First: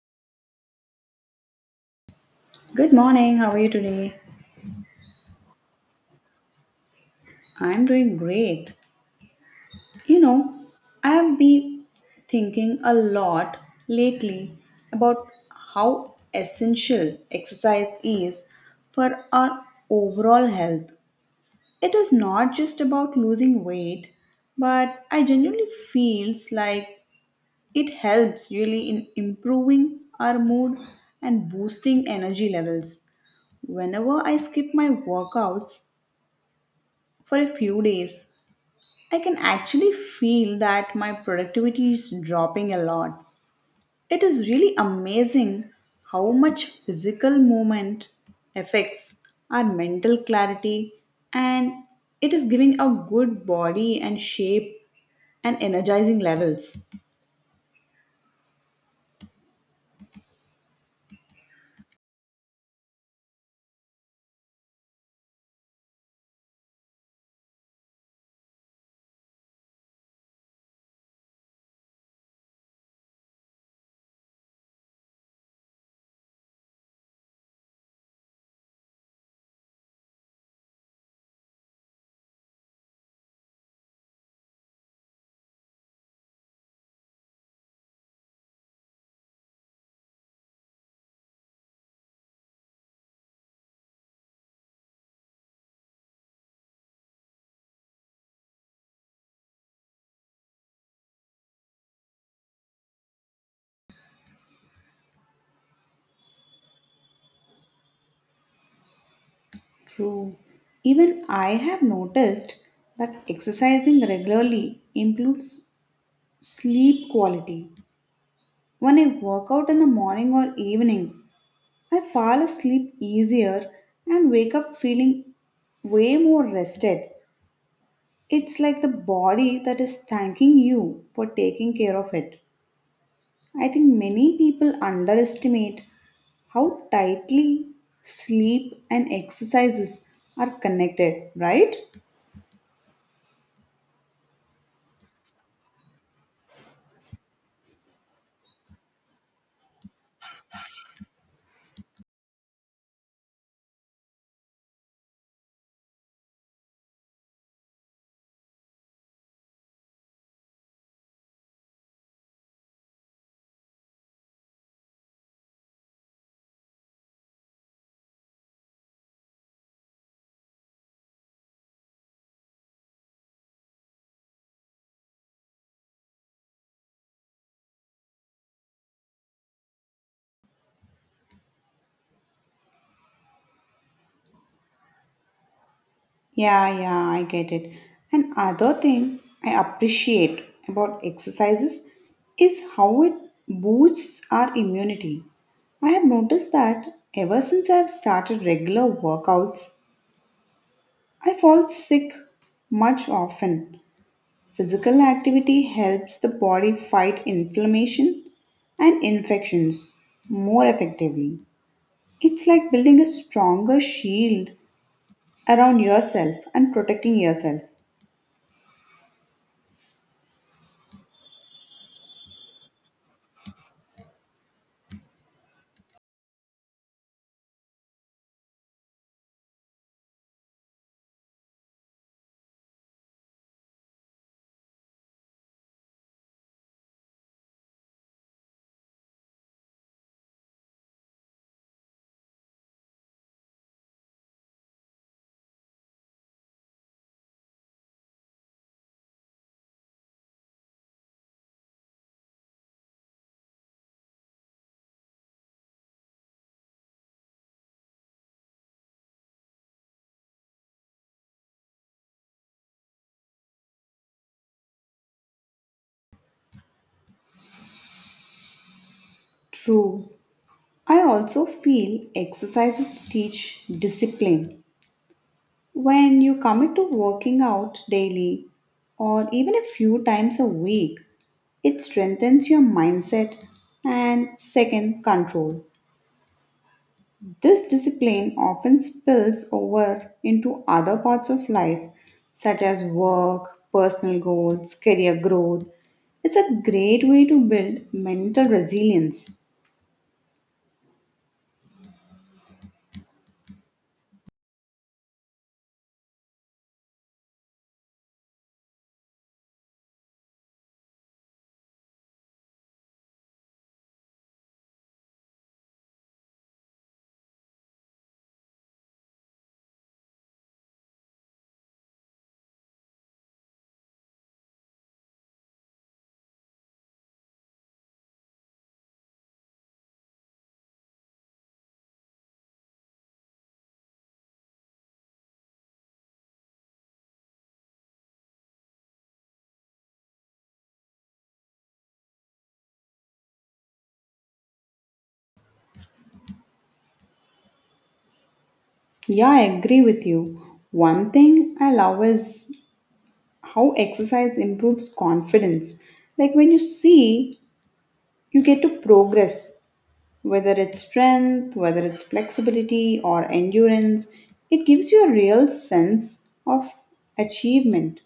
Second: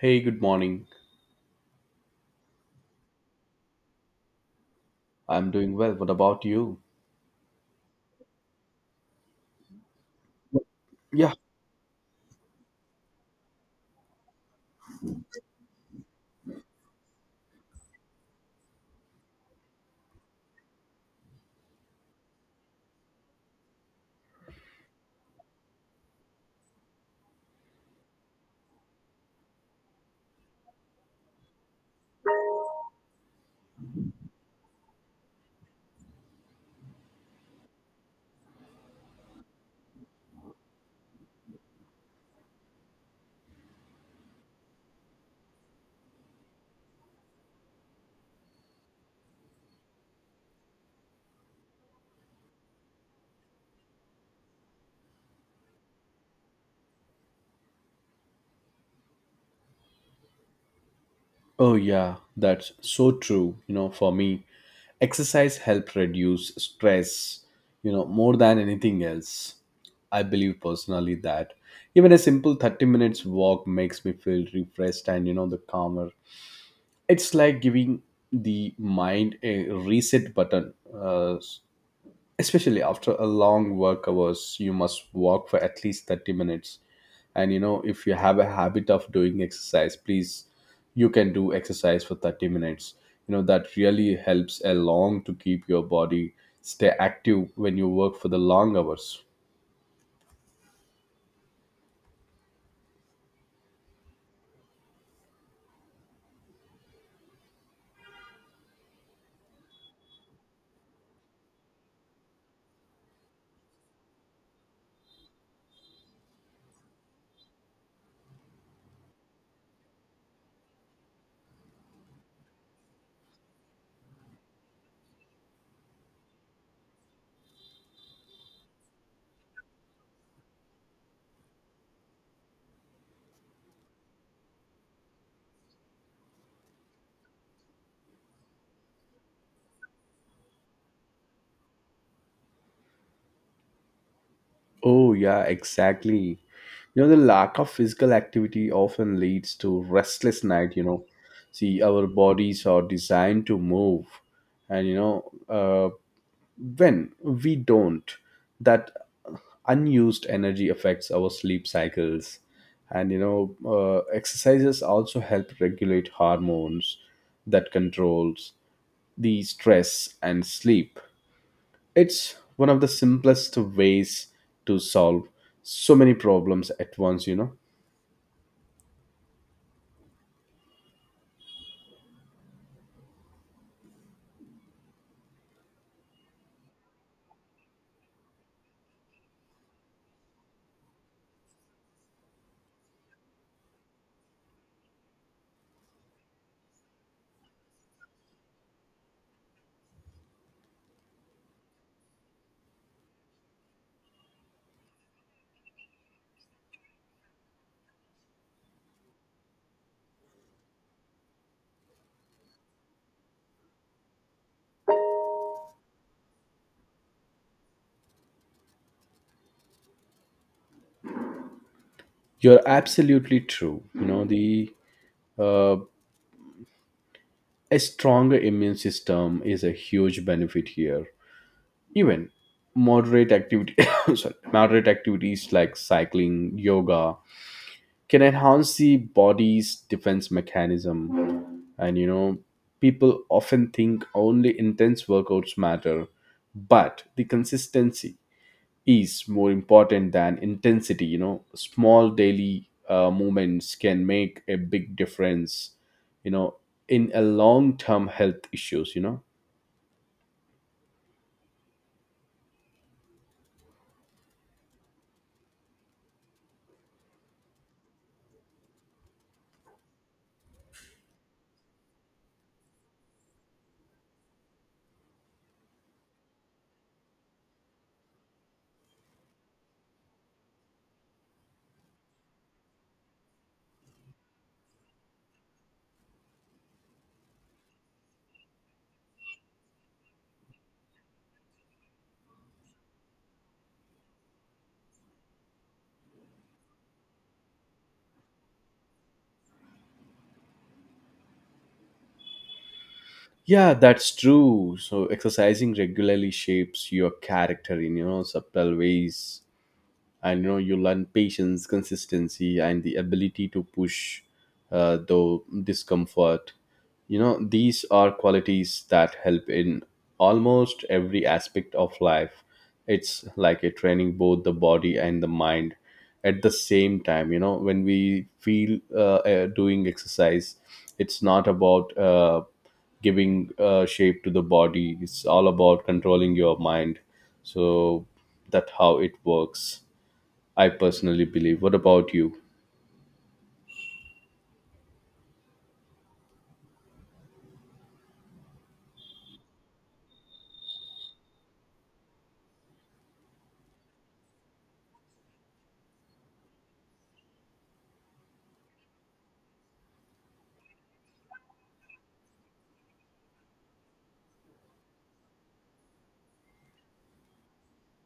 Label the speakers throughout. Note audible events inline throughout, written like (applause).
Speaker 1: Hey, good morning.
Speaker 2: Good morning. How are you today?
Speaker 1: I'm doing well. What about you?
Speaker 2: I'm doing great. You know,
Speaker 1: Yeah.
Speaker 2: I've been thinking a lot lately about how essential exercise is for our overall health. It is not just about losing weight, but I genuinely feels like it helps really in improving our mood and boosting energy levels. Whenever I skip my workouts for a few days, I can actually feel that my productivity is dropping a lot. It is really amazing how much physical movement affects our mental clarity and it is giving a good body and shape and energizing levels.
Speaker 1: Oh, yeah. That's so true. You know, for me, exercise helps reduce stress, you know, more than anything else. I believe personally that even a simple 30 minutes walk makes me feel refreshed and, you know, the calmer. It's like giving the mind a reset button. Especially after a long work hours, you must walk for at least 30 minutes, and you know, if you have a habit of doing exercise, please, you can do exercise for 30 minutes. You know, that really helps a long to keep your body stay active when you work for the long hours.
Speaker 2: True. Even I have noticed that exercising regularly improves sleep quality. When I work out in the morning or evening, I fall asleep easier and wake up feeling way more rested. It's like the body that is thanking you for taking care of it. I think many people underestimate how tightly sleep and exercises are connected, right?
Speaker 1: Oh yeah, exactly. You know, the lack of physical activity often leads to restless night, you know. See, our bodies are designed to move, and you know, when we don't, that unused energy affects our sleep cycles. And you know, exercises also help regulate hormones that controls the stress and sleep. It's one of the simplest ways to solve so many problems at once, you know.
Speaker 2: Yeah, yeah, I get it. And other thing I appreciate about exercises is how it boosts our immunity. I have noticed that ever since I have started regular workouts, I fall sick much often. Physical activity helps the body fight inflammation and infections more effectively. It's like building a stronger shield around yourself and protecting yourself.
Speaker 1: You're absolutely true, you know, the uh, a stronger immune system is a huge benefit here. Even moderate activity (coughs) sorry, moderate activities like cycling, yoga can enhance the body's defense mechanism. And you know, people often think only intense workouts matter, but the consistency is more important than intensity, you know. Small daily movements can make a big difference, you know, in a long term health issues, you know.
Speaker 2: True. I also feel exercises teach discipline. When you commit to working out daily or even a few times a week, it strengthens your mindset and second control. This discipline often spills over into other parts of life such as work, personal goals, career growth. It's a great way to build mental resilience.
Speaker 1: Yeah, that's true. So, exercising regularly shapes your character in, you know, subtle ways. And you know, you learn patience, consistency, and the ability to push though discomfort. You know, these are qualities that help in almost every aspect of life. It's like a training both the body and the mind at the same time. You know, when we feel doing exercise, it's not about giving shape to the body. It's all about controlling your mind. So, that's how it works, I personally believe. What about you?
Speaker 2: Yeah, I agree with you. One thing I love is how exercise improves confidence. Like when you see, you get to progress, whether it's strength, whether it's flexibility or endurance. It gives you a real sense of achievement.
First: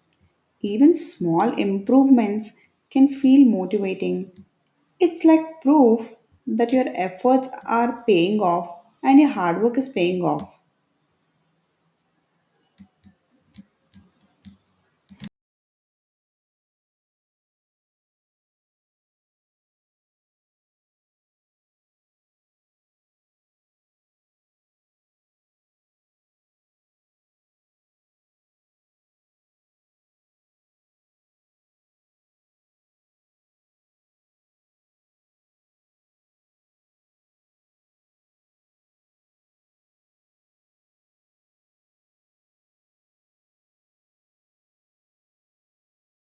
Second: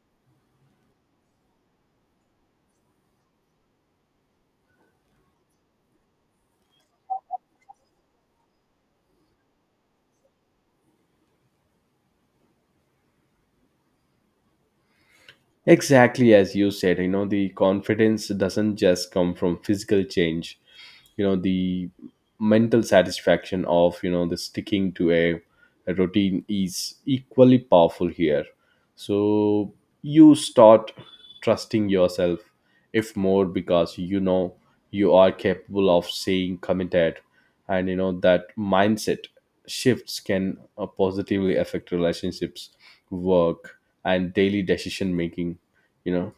Speaker 2: Even small improvements can feel motivating. It's like proof that your efforts are paying off and your hard work is paying off.
Speaker 1: Exactly as you said, you know, the confidence doesn't just come from physical change, you know, the mental satisfaction of, you know, the sticking to a routine is equally powerful here. So, you start trusting yourself if more, because you know you are capable of staying committed. And you know, that mindset shifts can positively affect relationships, work, and daily decision making, you know.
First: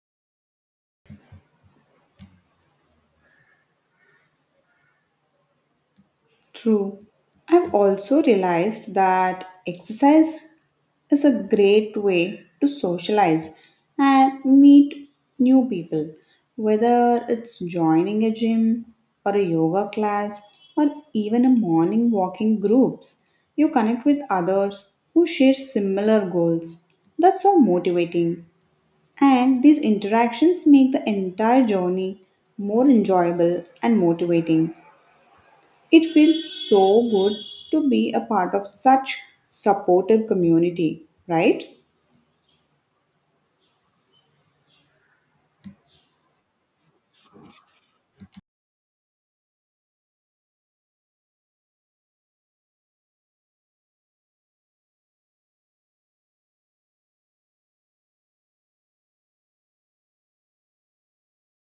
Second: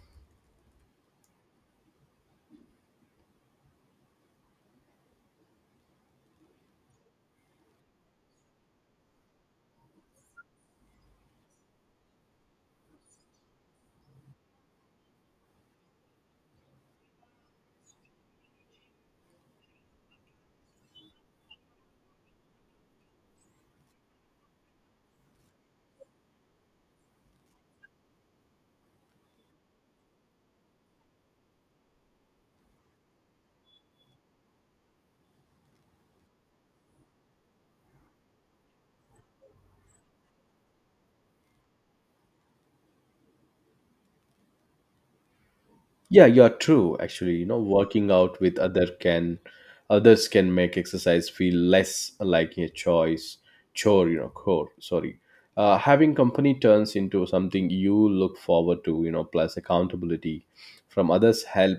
Speaker 2: True. I've also realized that exercise is a great way to socialize and meet new people, whether it's joining a gym or a yoga class or even a morning walking groups. You connect with others who share similar goals. That's so motivating. And these interactions make the entire journey more enjoyable and motivating. It feels so good to be a part of such supportive community, right?
Speaker 1: Yeah, you're true. Actually, you know, working out with others can make exercise feel less like a choice chore. You know, chore. Sorry. Having company turns into something you look forward to. You know, plus accountability from others help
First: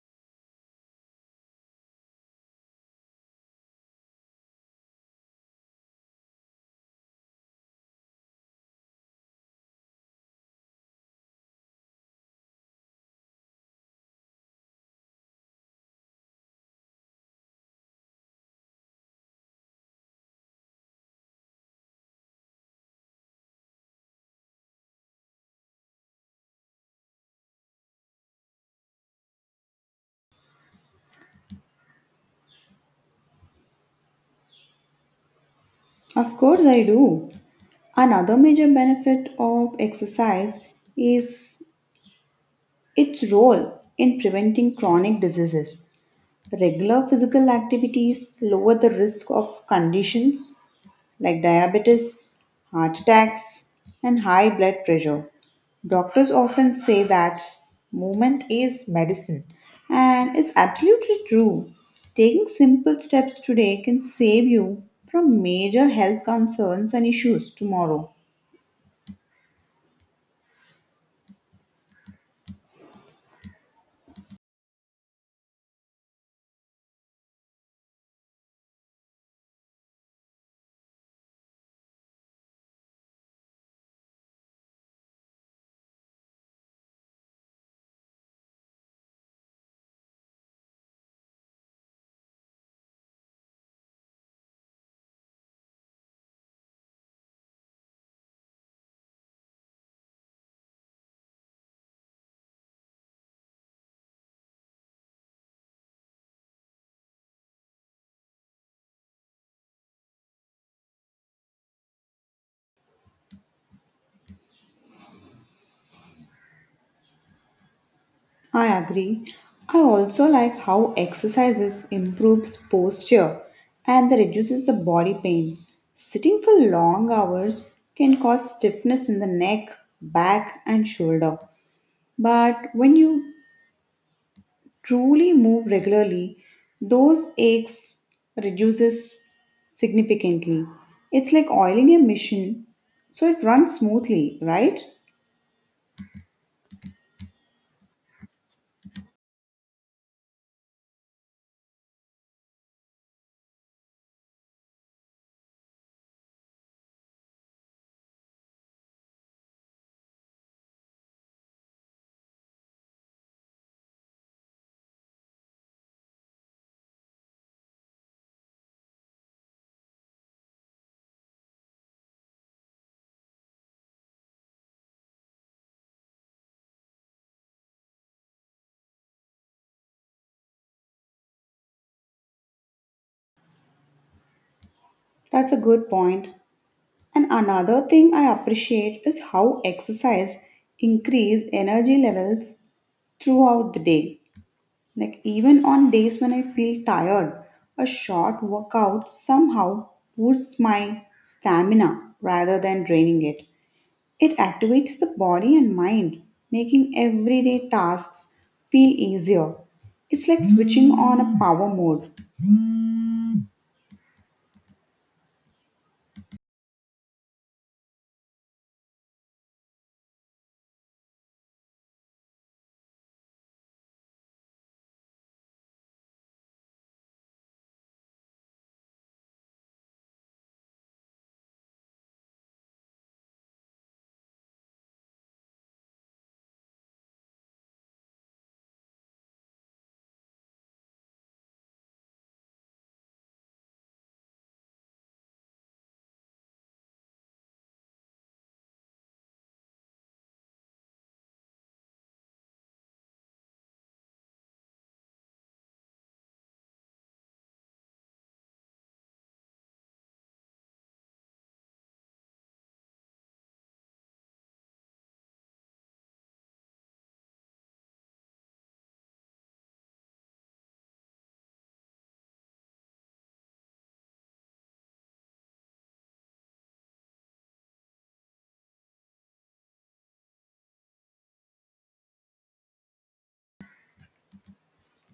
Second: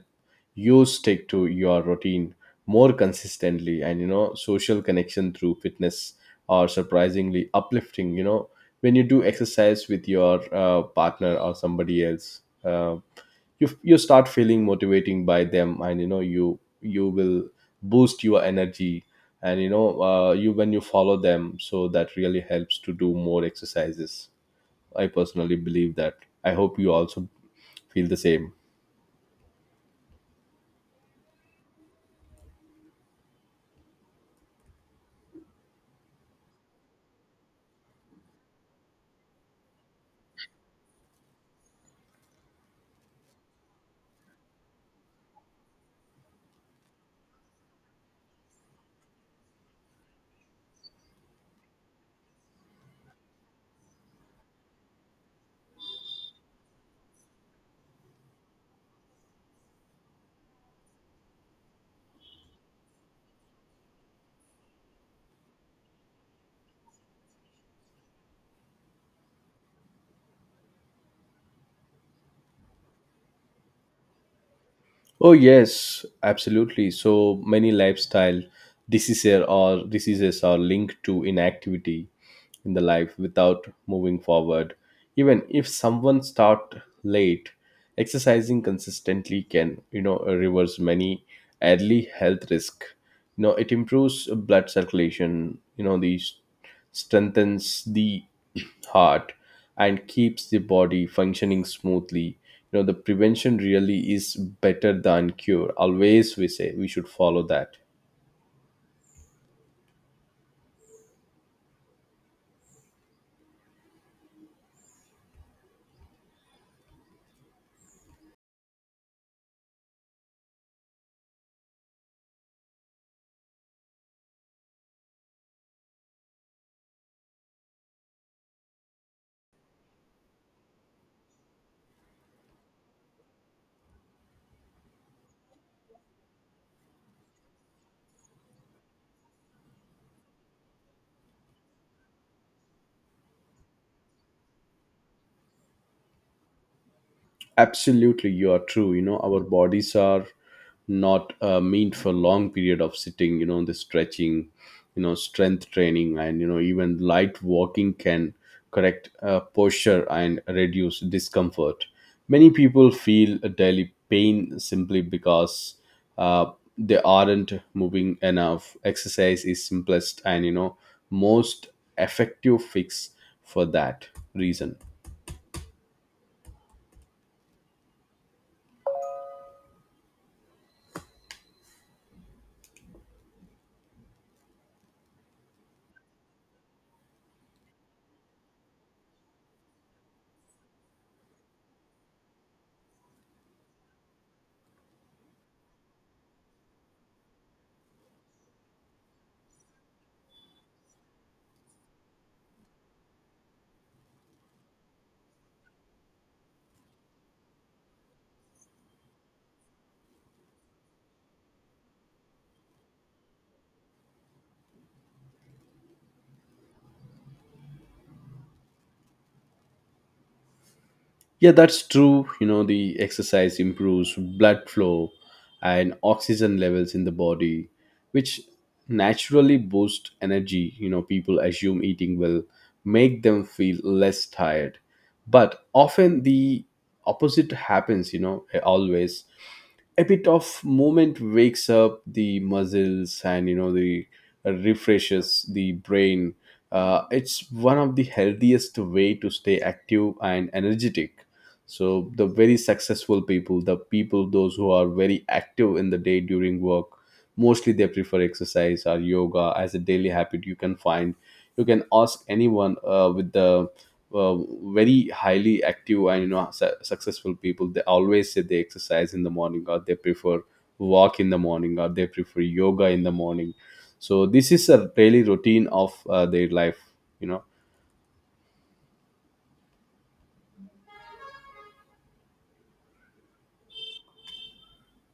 Speaker 1: you stick to your routine more consistently. And you know, social connection through fitness are surprisingly uplifting. You know, when you do exercise with your partner or somebody else. You start feeling motivating by them. And you know, you will boost your energy. And you know, you, when you follow them, so that really helps to do more exercises. I personally believe that. I hope you also feel the same.
Speaker 2: Of course I do. Another major benefit of exercise is its role in preventing chronic diseases. Regular physical activities lower the risk of conditions like diabetes, heart attacks, and high blood pressure. Doctors often say that movement is medicine, and it's absolutely true. Taking simple steps today can save you from major health concerns and issues tomorrow.
Speaker 1: Oh yes, absolutely. So many lifestyle diseases are linked to inactivity in the life without moving forward. Even if someone start late, exercising consistently can, you know, reverse many early health risk. You know, it improves blood circulation. You know, these strengthens the (clears throat) heart and keeps the body functioning smoothly. You know, the prevention really is better than cure, always we say, we should follow that.
Speaker 2: I agree. I also like how exercises improves posture and that reduces the body pain. Sitting for long hours can cause stiffness in the neck, back and shoulder. But when you truly move regularly, those aches reduces significantly. It's like oiling a machine so it runs smoothly, right?
Speaker 1: Absolutely, you are true. You know, our bodies are not meant for long period of sitting. You know, the stretching, you know, strength training, and you know, even light walking can correct posture and reduce discomfort. Many people feel a daily pain simply because uh, they aren't moving enough. Exercise is simplest and, you know, most effective fix for that reason.
Speaker 2: That's a good point. And another thing I appreciate is how exercise increase energy levels throughout the day. Like even on days when I feel tired, a short workout somehow boosts my stamina rather than draining it. It activates the body and mind, making everyday tasks feel easier. It's like switching on a power mode.
Speaker 1: Yeah, that's true. You know, the exercise improves blood flow and oxygen levels in the body, which naturally boost energy. You know, people assume eating will make them feel less tired. But often the opposite happens, you know, always a bit of movement wakes up the muscles. And you know, the refreshes the brain. It's one of the healthiest way to stay active and energetic. So, the very successful people, the people those who are very active in the day during work, mostly they prefer exercise or yoga as a daily habit. You can find, you can ask anyone, with the uh, very highly active and, you know, successful people, they always say they exercise in the morning, or they prefer walk in the morning, or they prefer yoga in the morning. So, this is a daily routine of their life, you know.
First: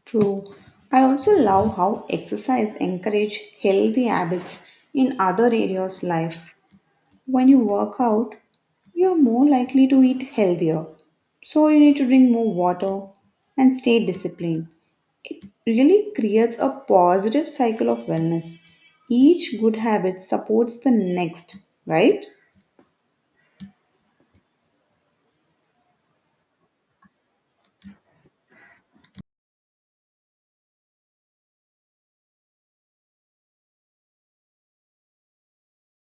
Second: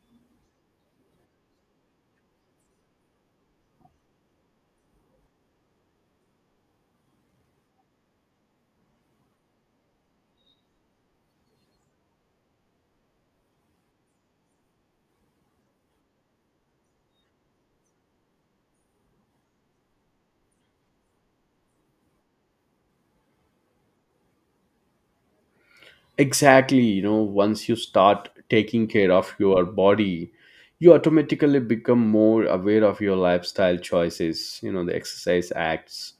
Speaker 2: True. I also love how exercise encourage healthy habits in other areas life. When you work out, you are more likely to eat healthier. So you need to drink more water and stay disciplined. Really creates a positive cycle of wellness. Each good habit supports the next, right?
Speaker 1: Exactly. You know, once you start taking care of your body, you automatically become more aware of your lifestyle choices. You know, the exercise acts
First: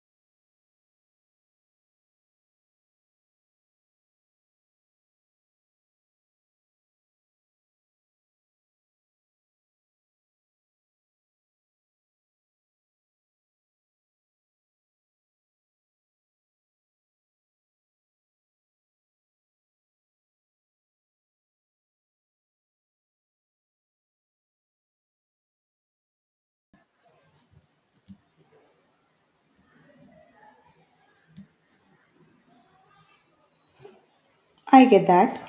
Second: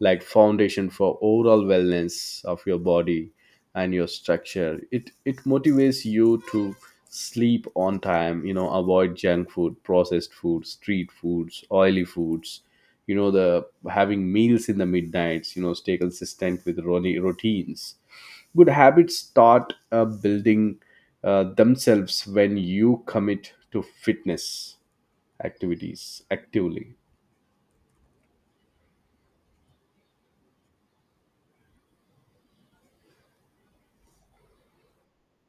Speaker 1: like foundation for overall wellness of your body and your structure. It motivates you to sleep on time, you know, avoid junk food, processed food, street foods, oily foods, you know, the having meals in the midnights, you know, stay consistent with routines. Good habits start building themselves when you commit to fitness activities actively.
Speaker 2: I get that.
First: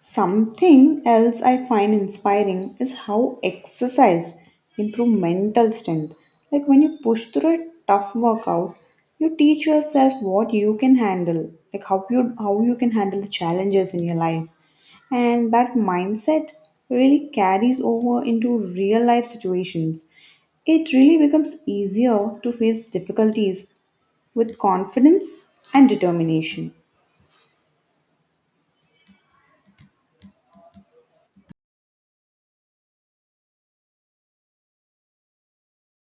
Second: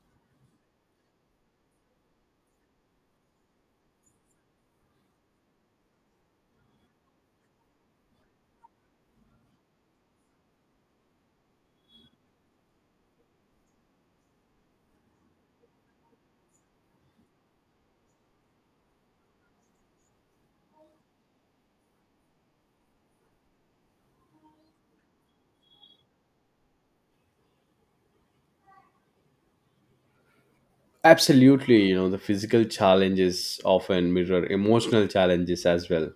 Speaker 2: Something else I find inspiring is how exercise improve mental strength. Like when you push through a tough workout, you teach yourself what you can handle, like how you can handle the challenges in your life. And that mindset really carries over into real life situations. It really becomes easier to face difficulties with confidence and determination.
Speaker 1: Absolutely, you know, the physical challenges often mirror emotional challenges as well.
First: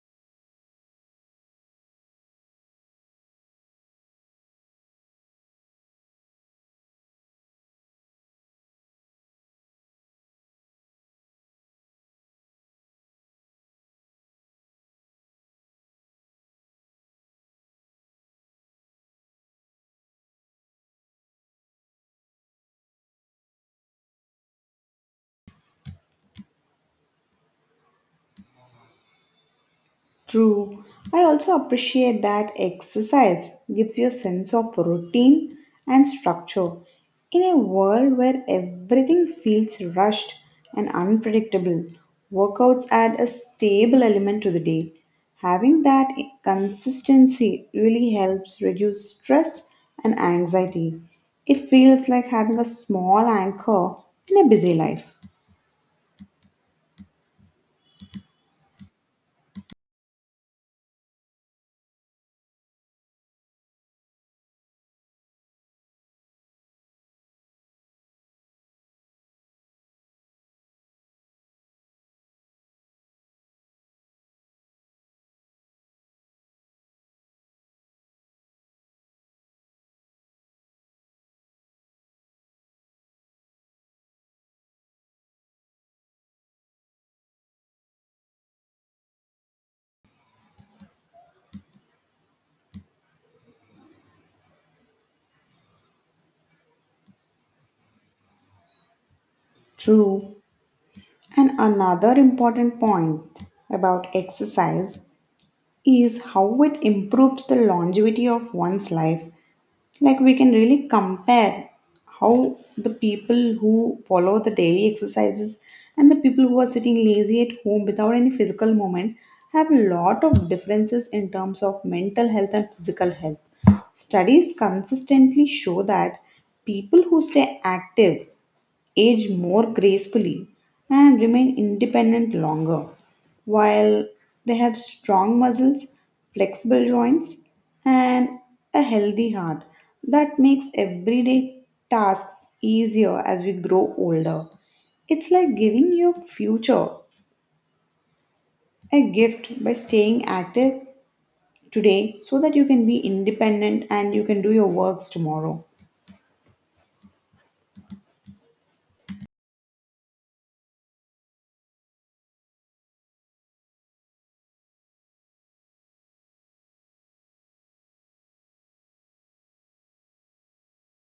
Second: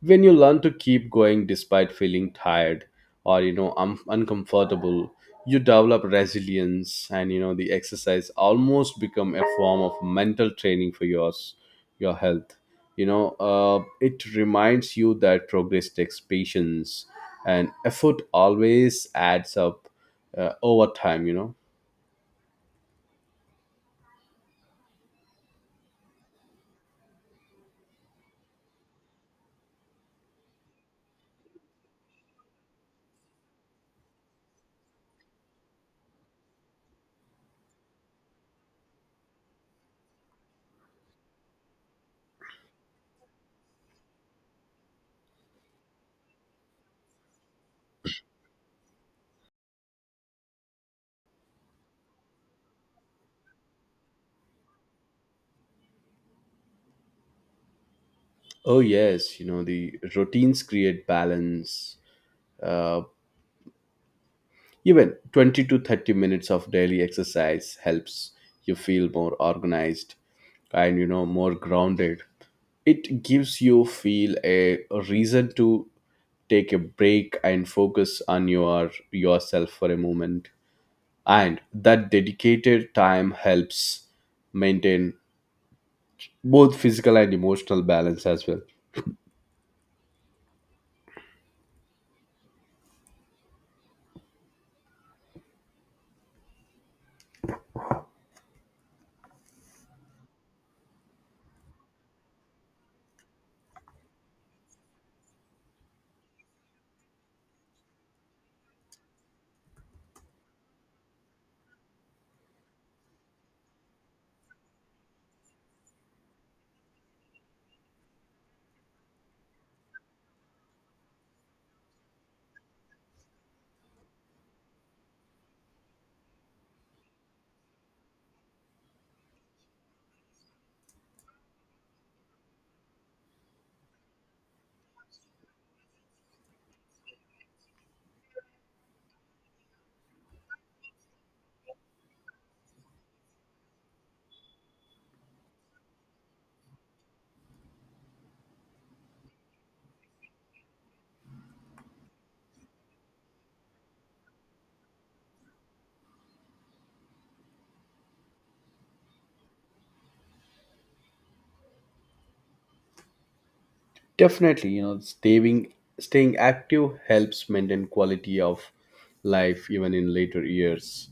Speaker 1: When you learn to keep going despite feeling tired or, you know, uncomfortable, you develop resilience. And, you know, the exercise almost become a form of mental training for your health. You know, it reminds you that progress takes patience and effort always adds up over time, you know.
Speaker 2: True. I also appreciate that exercise gives you a sense of routine and structure. In a world where everything feels rushed and unpredictable, workouts add a stable element to the day. Having that consistency really helps reduce stress and anxiety. It feels like having a small anchor in a busy life.
Speaker 1: Oh yes, you know, the routines create balance. Uh, Even 20 to 30 minutes of daily exercise helps you feel more organized and, you know, more grounded. It gives you feel a reason to take a break and focus on yourself for a moment. And that dedicated time helps maintain both physical and emotional balance as well.
Speaker 2: True. And another important point about exercise is how it improves the longevity of one's life. Like we can really compare how the people who follow the daily exercises and the people who are sitting lazy at home without any physical movement have a lot of differences in terms of mental health and physical health. Studies consistently show that people who stay active age more gracefully, and remain independent longer, while they have strong muscles, flexible joints, and a healthy heart that makes everyday tasks easier as we grow older. It's like giving your future a gift by staying active today so that you can be independent and you can do your works tomorrow.
Speaker 1: Definitely, you know, staying active helps maintain quality of life even in later years.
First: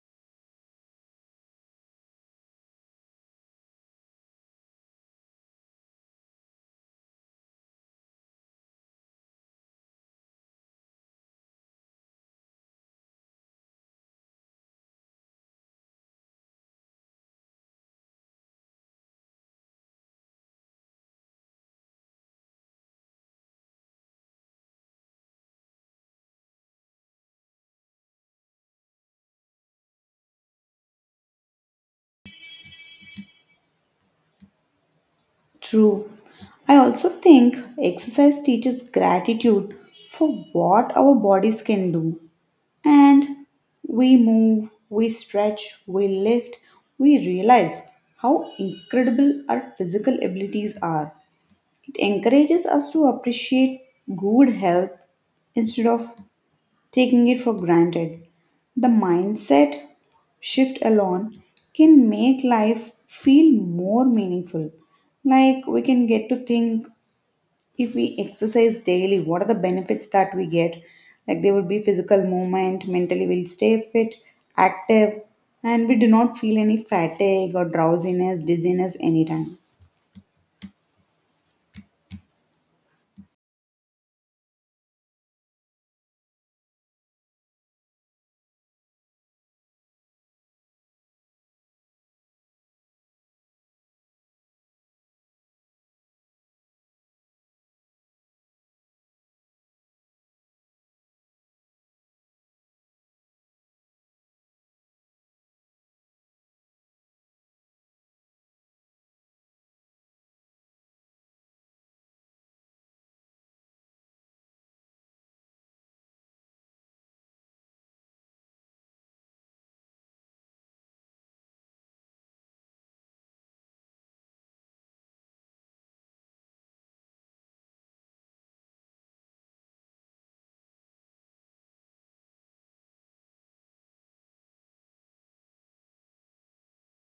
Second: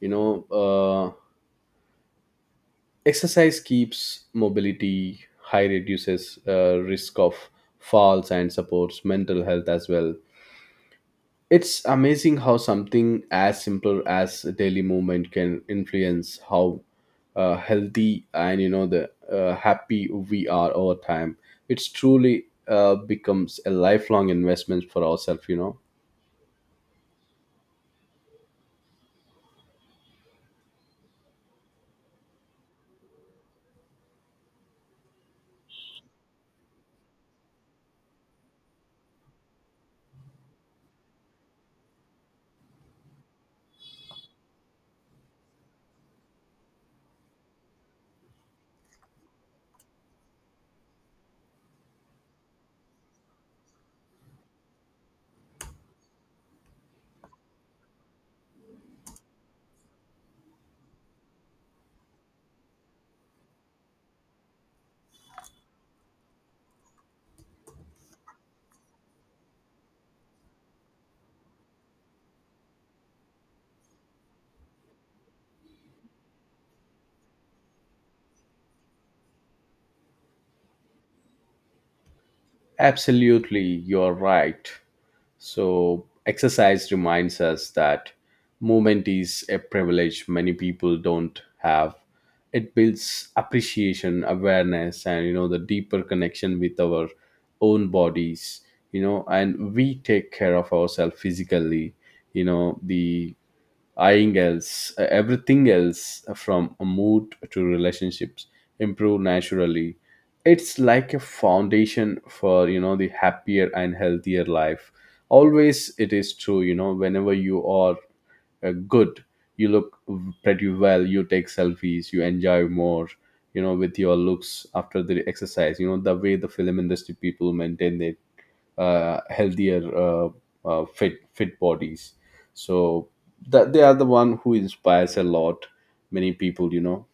Speaker 1: You know, exercise keeps mobility high, reduces risk of falls, and supports mental health as well. It's amazing how something as simple as a daily movement can influence how healthy and, you know, the happy we are over time. It's truly becomes a lifelong investment for ourselves, you know.
Speaker 2: True. I also think exercise teaches gratitude for what our bodies can do. And we move, we stretch, we lift, we realize how incredible our physical abilities are. It encourages us to appreciate good health instead of taking it for granted. The mindset shift alone can make life feel more meaningful. Like we can get to think if we exercise daily, what are the benefits that we get? Like there will be physical movement, mentally we'll stay fit, active, and we do not feel any fatigue or drowsiness, dizziness anytime.
Speaker 1: Absolutely, you're right. So, exercise reminds us that movement is a privilege many people don't have. It builds appreciation, awareness, and, you know, the deeper connection with our own bodies. You know, and we take care of ourselves physically, you know, the everything else from a mood to relationships improve naturally. It's like a foundation for, you know, the happier and healthier life. Always, it is true. You know, whenever you are good, you look pretty well. You take selfies. You enjoy more. You know, with your looks after the exercise. You know, the way the film industry people maintain their healthier, fit bodies, so that they are the one who inspires a lot many people, you know.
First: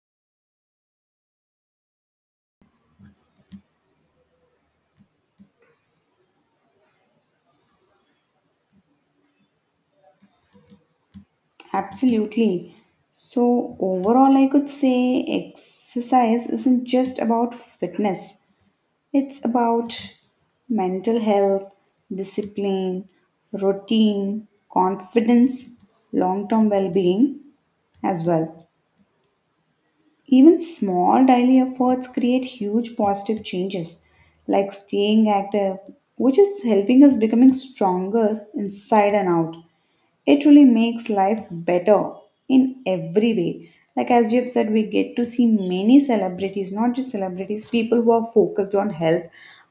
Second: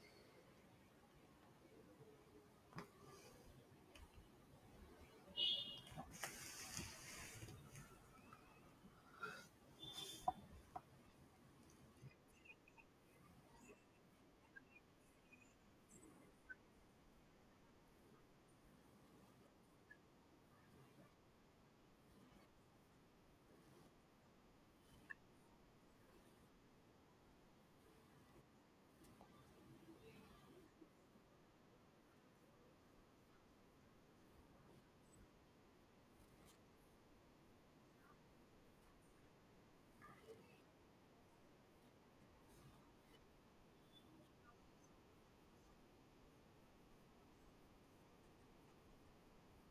Speaker 2: Absolutely. So, overall, I could say exercise isn't just about fitness, it's about mental health, discipline, routine, confidence, long term well being as well. Even small daily efforts create huge positive changes, like staying active, which is helping us becoming stronger inside and out. It really makes life better in every way. Like, as you have said, we get to see many celebrities, not just celebrities, people who are focused on health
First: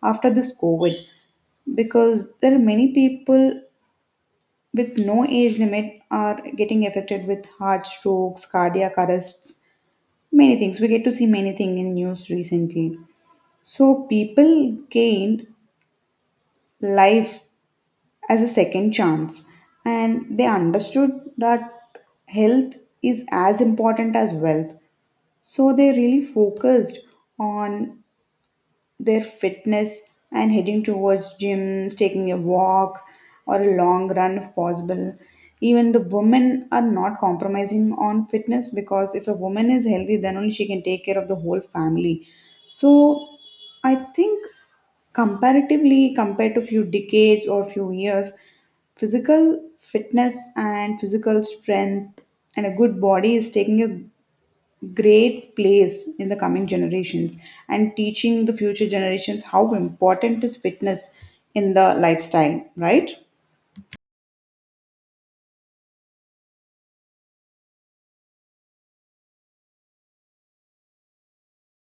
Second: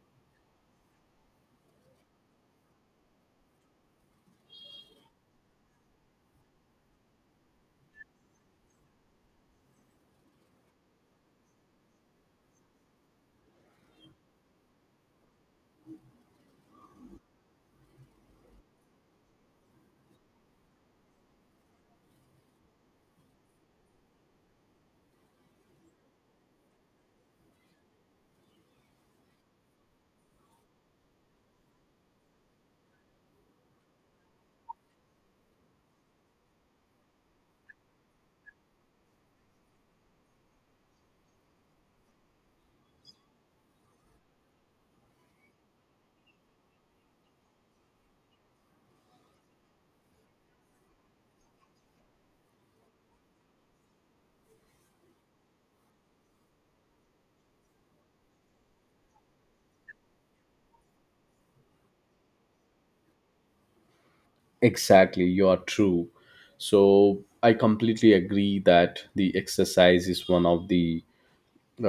Speaker 2: after this COVID because there are many people with no age limit are getting affected with heart strokes, cardiac arrests, many things. We get to see many things in news recently. So people gained life as a second chance and they understood that health is as important as wealth. So they really focused on their fitness and heading towards gyms, taking a walk or a long run if possible. Even the women are not compromising on fitness because if a woman is healthy, then only she can take care of the whole family. So I think comparatively compared to few decades or few years, physical fitness and physical strength and a good body is taking a great place in the coming generations and teaching the future generations how important is fitness in the lifestyle, right?
Speaker 1: Exactly, you are true. So, I completely agree that the exercise is one of the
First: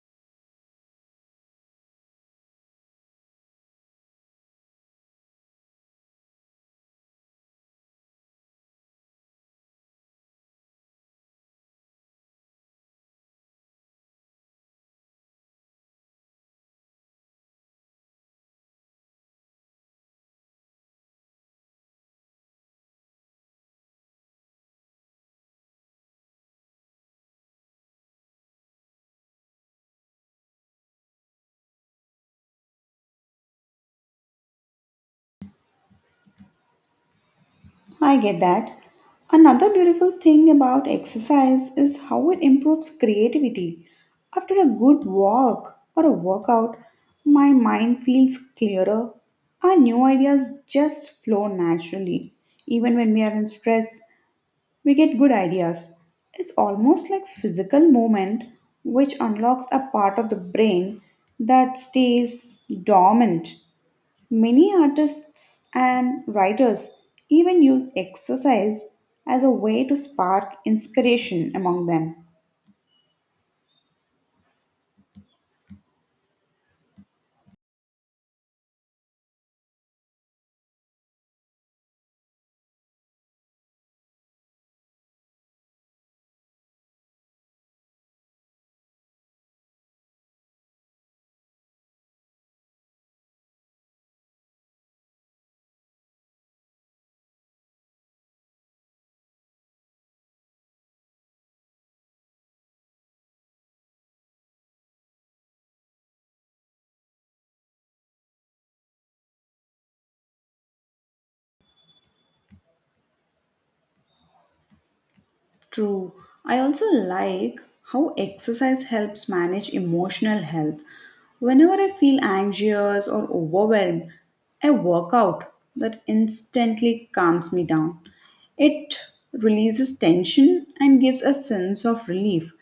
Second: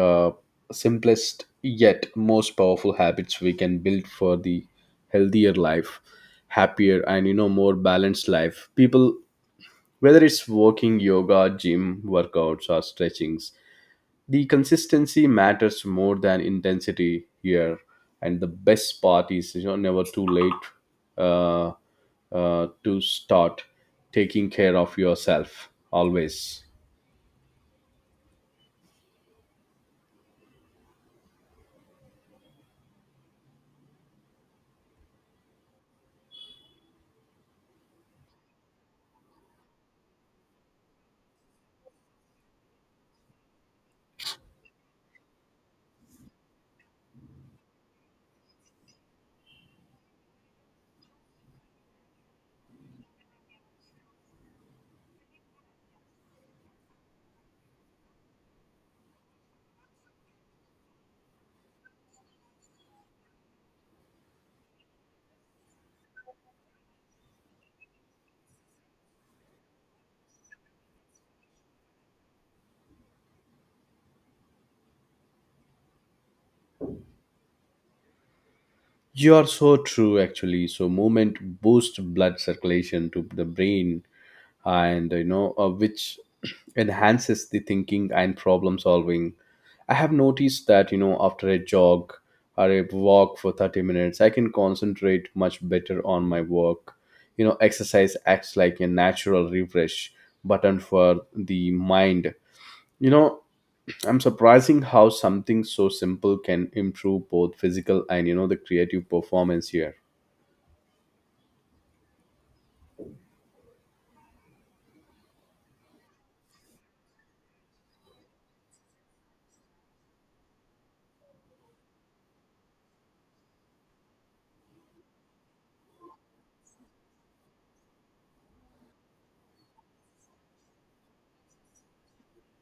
Speaker 1: uh, simplest yet most powerful habits we can build for the healthier life, happier and, you know, more balanced life. People, whether it's walking, yoga, gym workouts, or stretching, the consistency matters more than intensity here. And the best part is, you know, never too late uh, to start taking care of yourself always.
Speaker 2: I get that. Another beautiful thing about exercise is how it improves creativity. After a good walk or a workout, my mind feels clearer. Our new ideas just flow naturally, even when we are in stress we get good ideas. It's almost like physical movement which unlocks a part of the brain that stays dormant. Many artists and writers even use exercise as a way to spark inspiration among them.
Speaker 1: You are so true, actually. So, movement boosts blood circulation to the brain. And you know, which (clears throat) enhances the thinking and problem solving. I have noticed that, you know, after a jog or a walk for 30 minutes, I can concentrate much better on my work. You know, exercise acts like a natural refresh button for the mind. You know, I'm surprising how something so simple can improve both physical and, you know, the creative performance here.
Speaker 2: True. I also like how exercise helps manage emotional health. Whenever I feel anxious or overwhelmed, I work out that instantly calms me down. It releases tension and gives a sense of relief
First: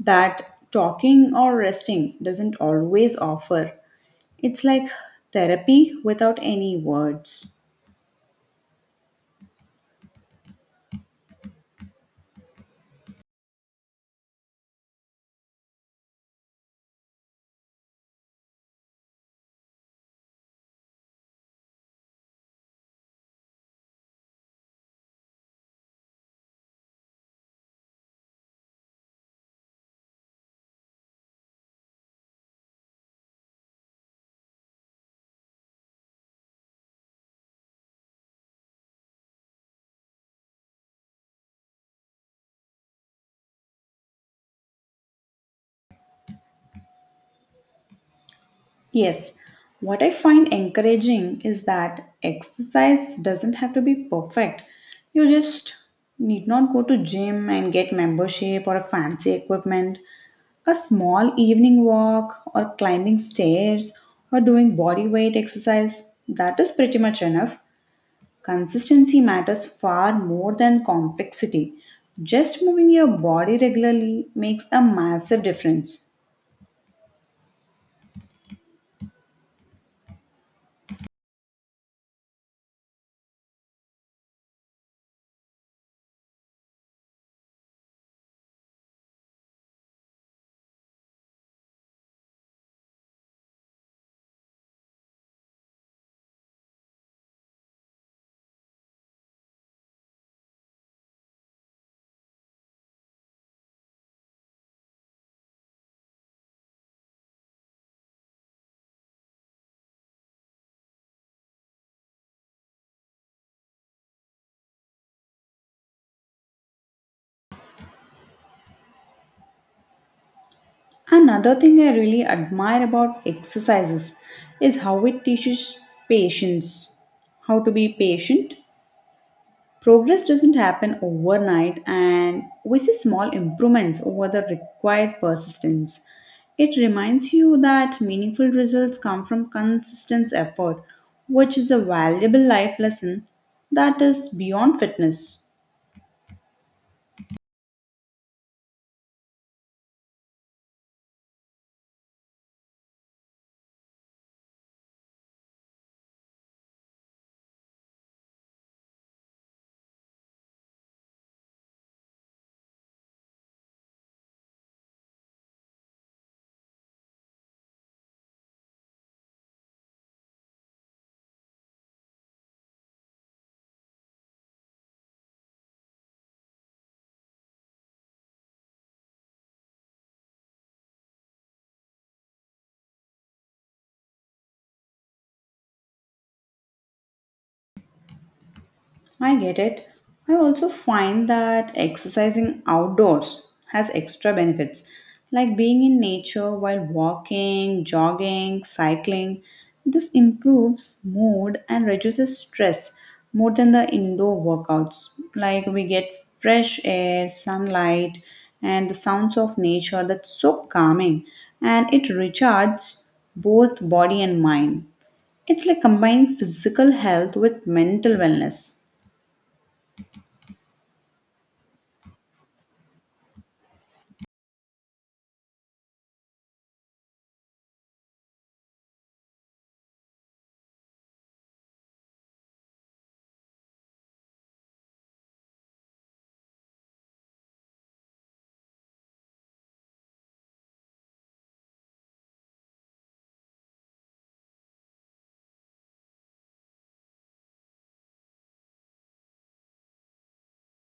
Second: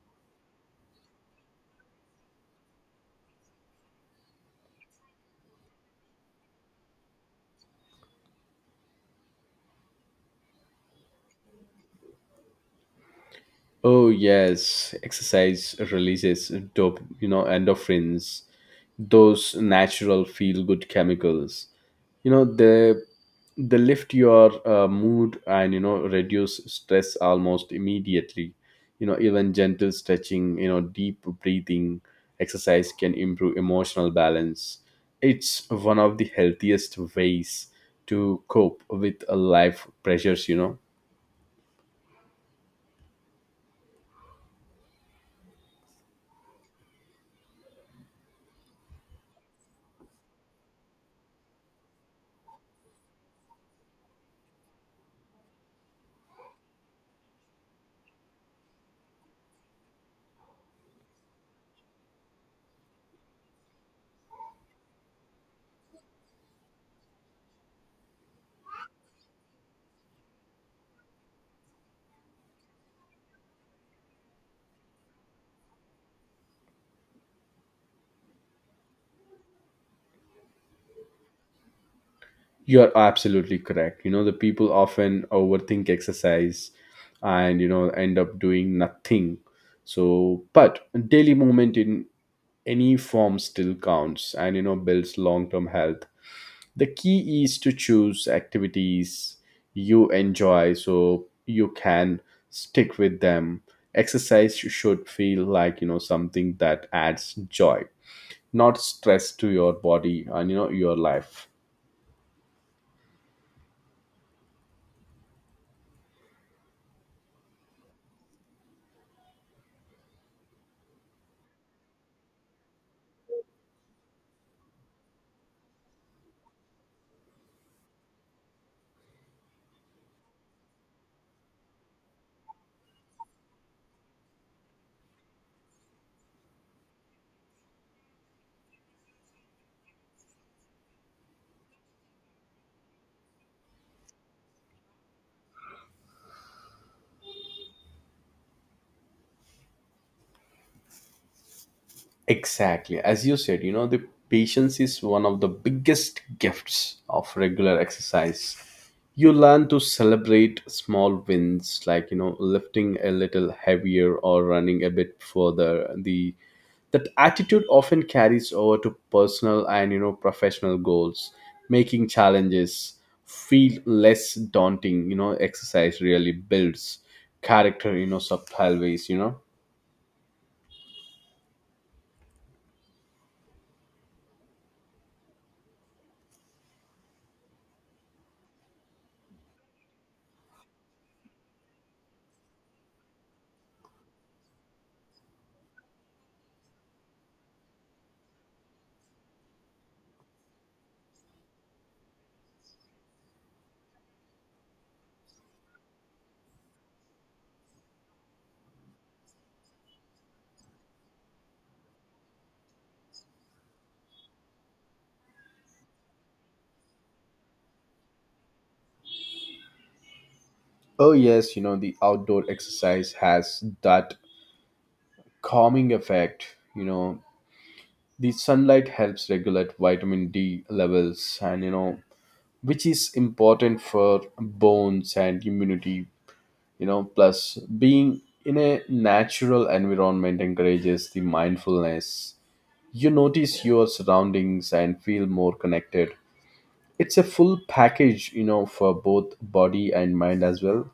Speaker 2: that talking or resting doesn't always offer. It's like therapy without any words.
Speaker 1: Oh yes, exercise releases you know, endorphins, those natural feel-good chemicals. You know, they lift your mood and, you know, reduce stress almost immediately. You know, even gentle stretching, you know, deep breathing exercise can improve emotional balance. It's one of the healthiest ways to cope with life pressures, you know.
Speaker 2: Yes, what I find encouraging is that exercise doesn't have to be perfect. You just need not go to gym and get membership or a fancy equipment. A small evening walk or climbing stairs or doing body weight exercise that is pretty much enough. Consistency matters far more than complexity. Just moving your body regularly makes a massive difference.
Speaker 1: You're absolutely correct. You know, the people often overthink exercise and, you know, end up doing nothing. So, but daily movement in any form still counts and, you know, builds long term health. The key is to choose activities you enjoy so you can stick with them. Exercise should feel like, you know, something that adds joy, not stress to your body and, you know, your life.
Speaker 2: Another thing I really admire about exercises is how it teaches patience, how to be patient. Progress doesn't happen overnight, and we see small improvements over the required persistence. It reminds you that meaningful results come from consistent effort, which is a valuable life lesson that is beyond fitness.
Speaker 1: Exactly. As you said, you know, the patience is one of the biggest gifts of regular exercise. You learn to celebrate small wins like, you know, lifting a little heavier or running a bit further. The That attitude often carries over to personal and, you know, professional goals, making challenges feel less daunting. You know, exercise really builds character, you know, subtle ways, you know.
Speaker 2: I get it. I also find that exercising outdoors has extra benefits, like being in nature while walking, jogging, cycling. This improves mood and reduces stress more than the indoor workouts. Like we get fresh air, sunlight, and the sounds of nature that's so calming and it recharges both body and mind. It's like combining physical health with mental wellness.
Speaker 1: Oh yes, you know, the outdoor exercise has that calming effect. You know, the sunlight helps regulate vitamin D levels, and you know, which is important for bones and immunity. You know, plus being in a natural environment encourages the mindfulness. You notice your surroundings and feel more connected. It's a full package, you know, for both body and mind as well.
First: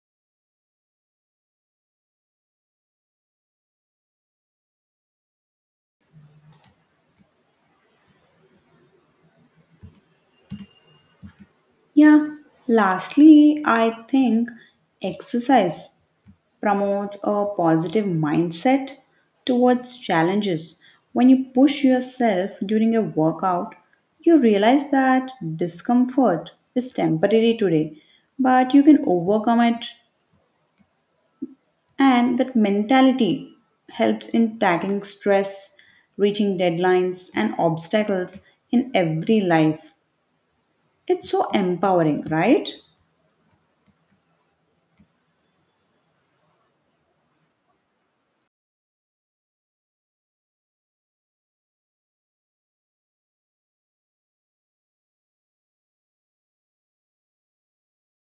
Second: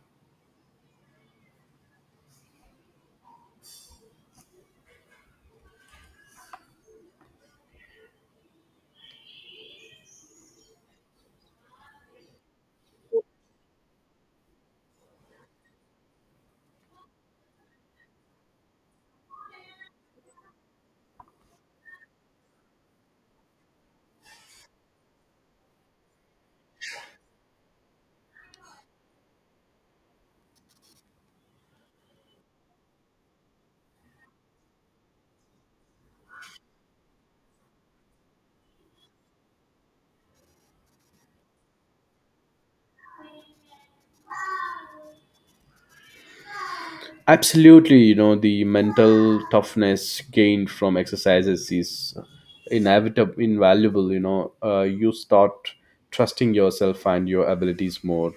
Speaker 2: Yeah. Lastly, I think exercise promotes a positive mindset towards challenges. When you push yourself during a workout, you realize that discomfort is temporary today, but you can overcome it, and that mentality helps in tackling stress, reaching deadlines, and obstacles in every life. It's so empowering, right?
Speaker 1: Absolutely, you know, the mental toughness gained from exercises is invaluable. You know, you start trusting yourself and your abilities more.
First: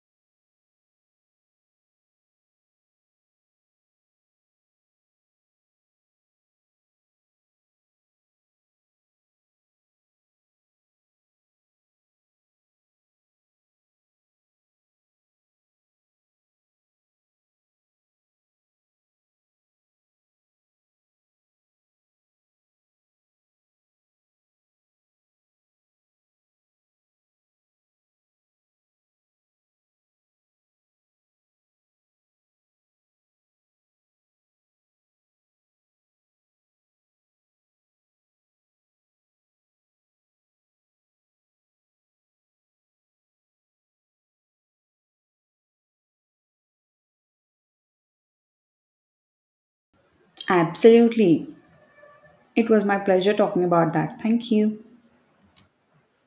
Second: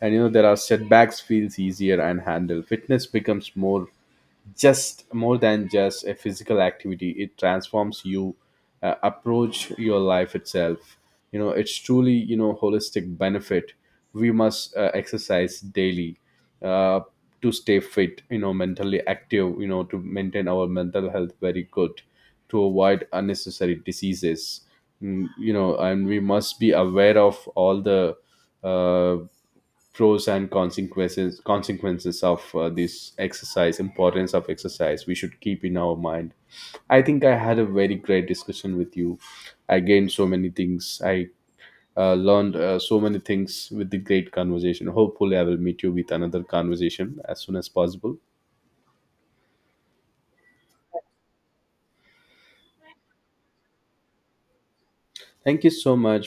Speaker 1: And you know, there are setbacks feels easier and handle. Fitness becomes more just more than just a physical activity. It transforms you approach your life itself. You know, it's truly, you know, holistic benefit. We must exercise daily uh, to stay fit, you know, mentally active, you know, to maintain our mental health very good, to avoid unnecessary diseases. You know, and we must be aware of all the uh, pros and consequences of this exercise, importance of exercise, we should keep in our mind. I think I had a very great discussion with you. I gained so many things. I learned so many things with the great conversation. Hopefully I will meet you with another conversation as soon as possible.
Speaker 2: Absolutely. It was my pleasure talking about that. Thank you.
Speaker 1: Thank you so much.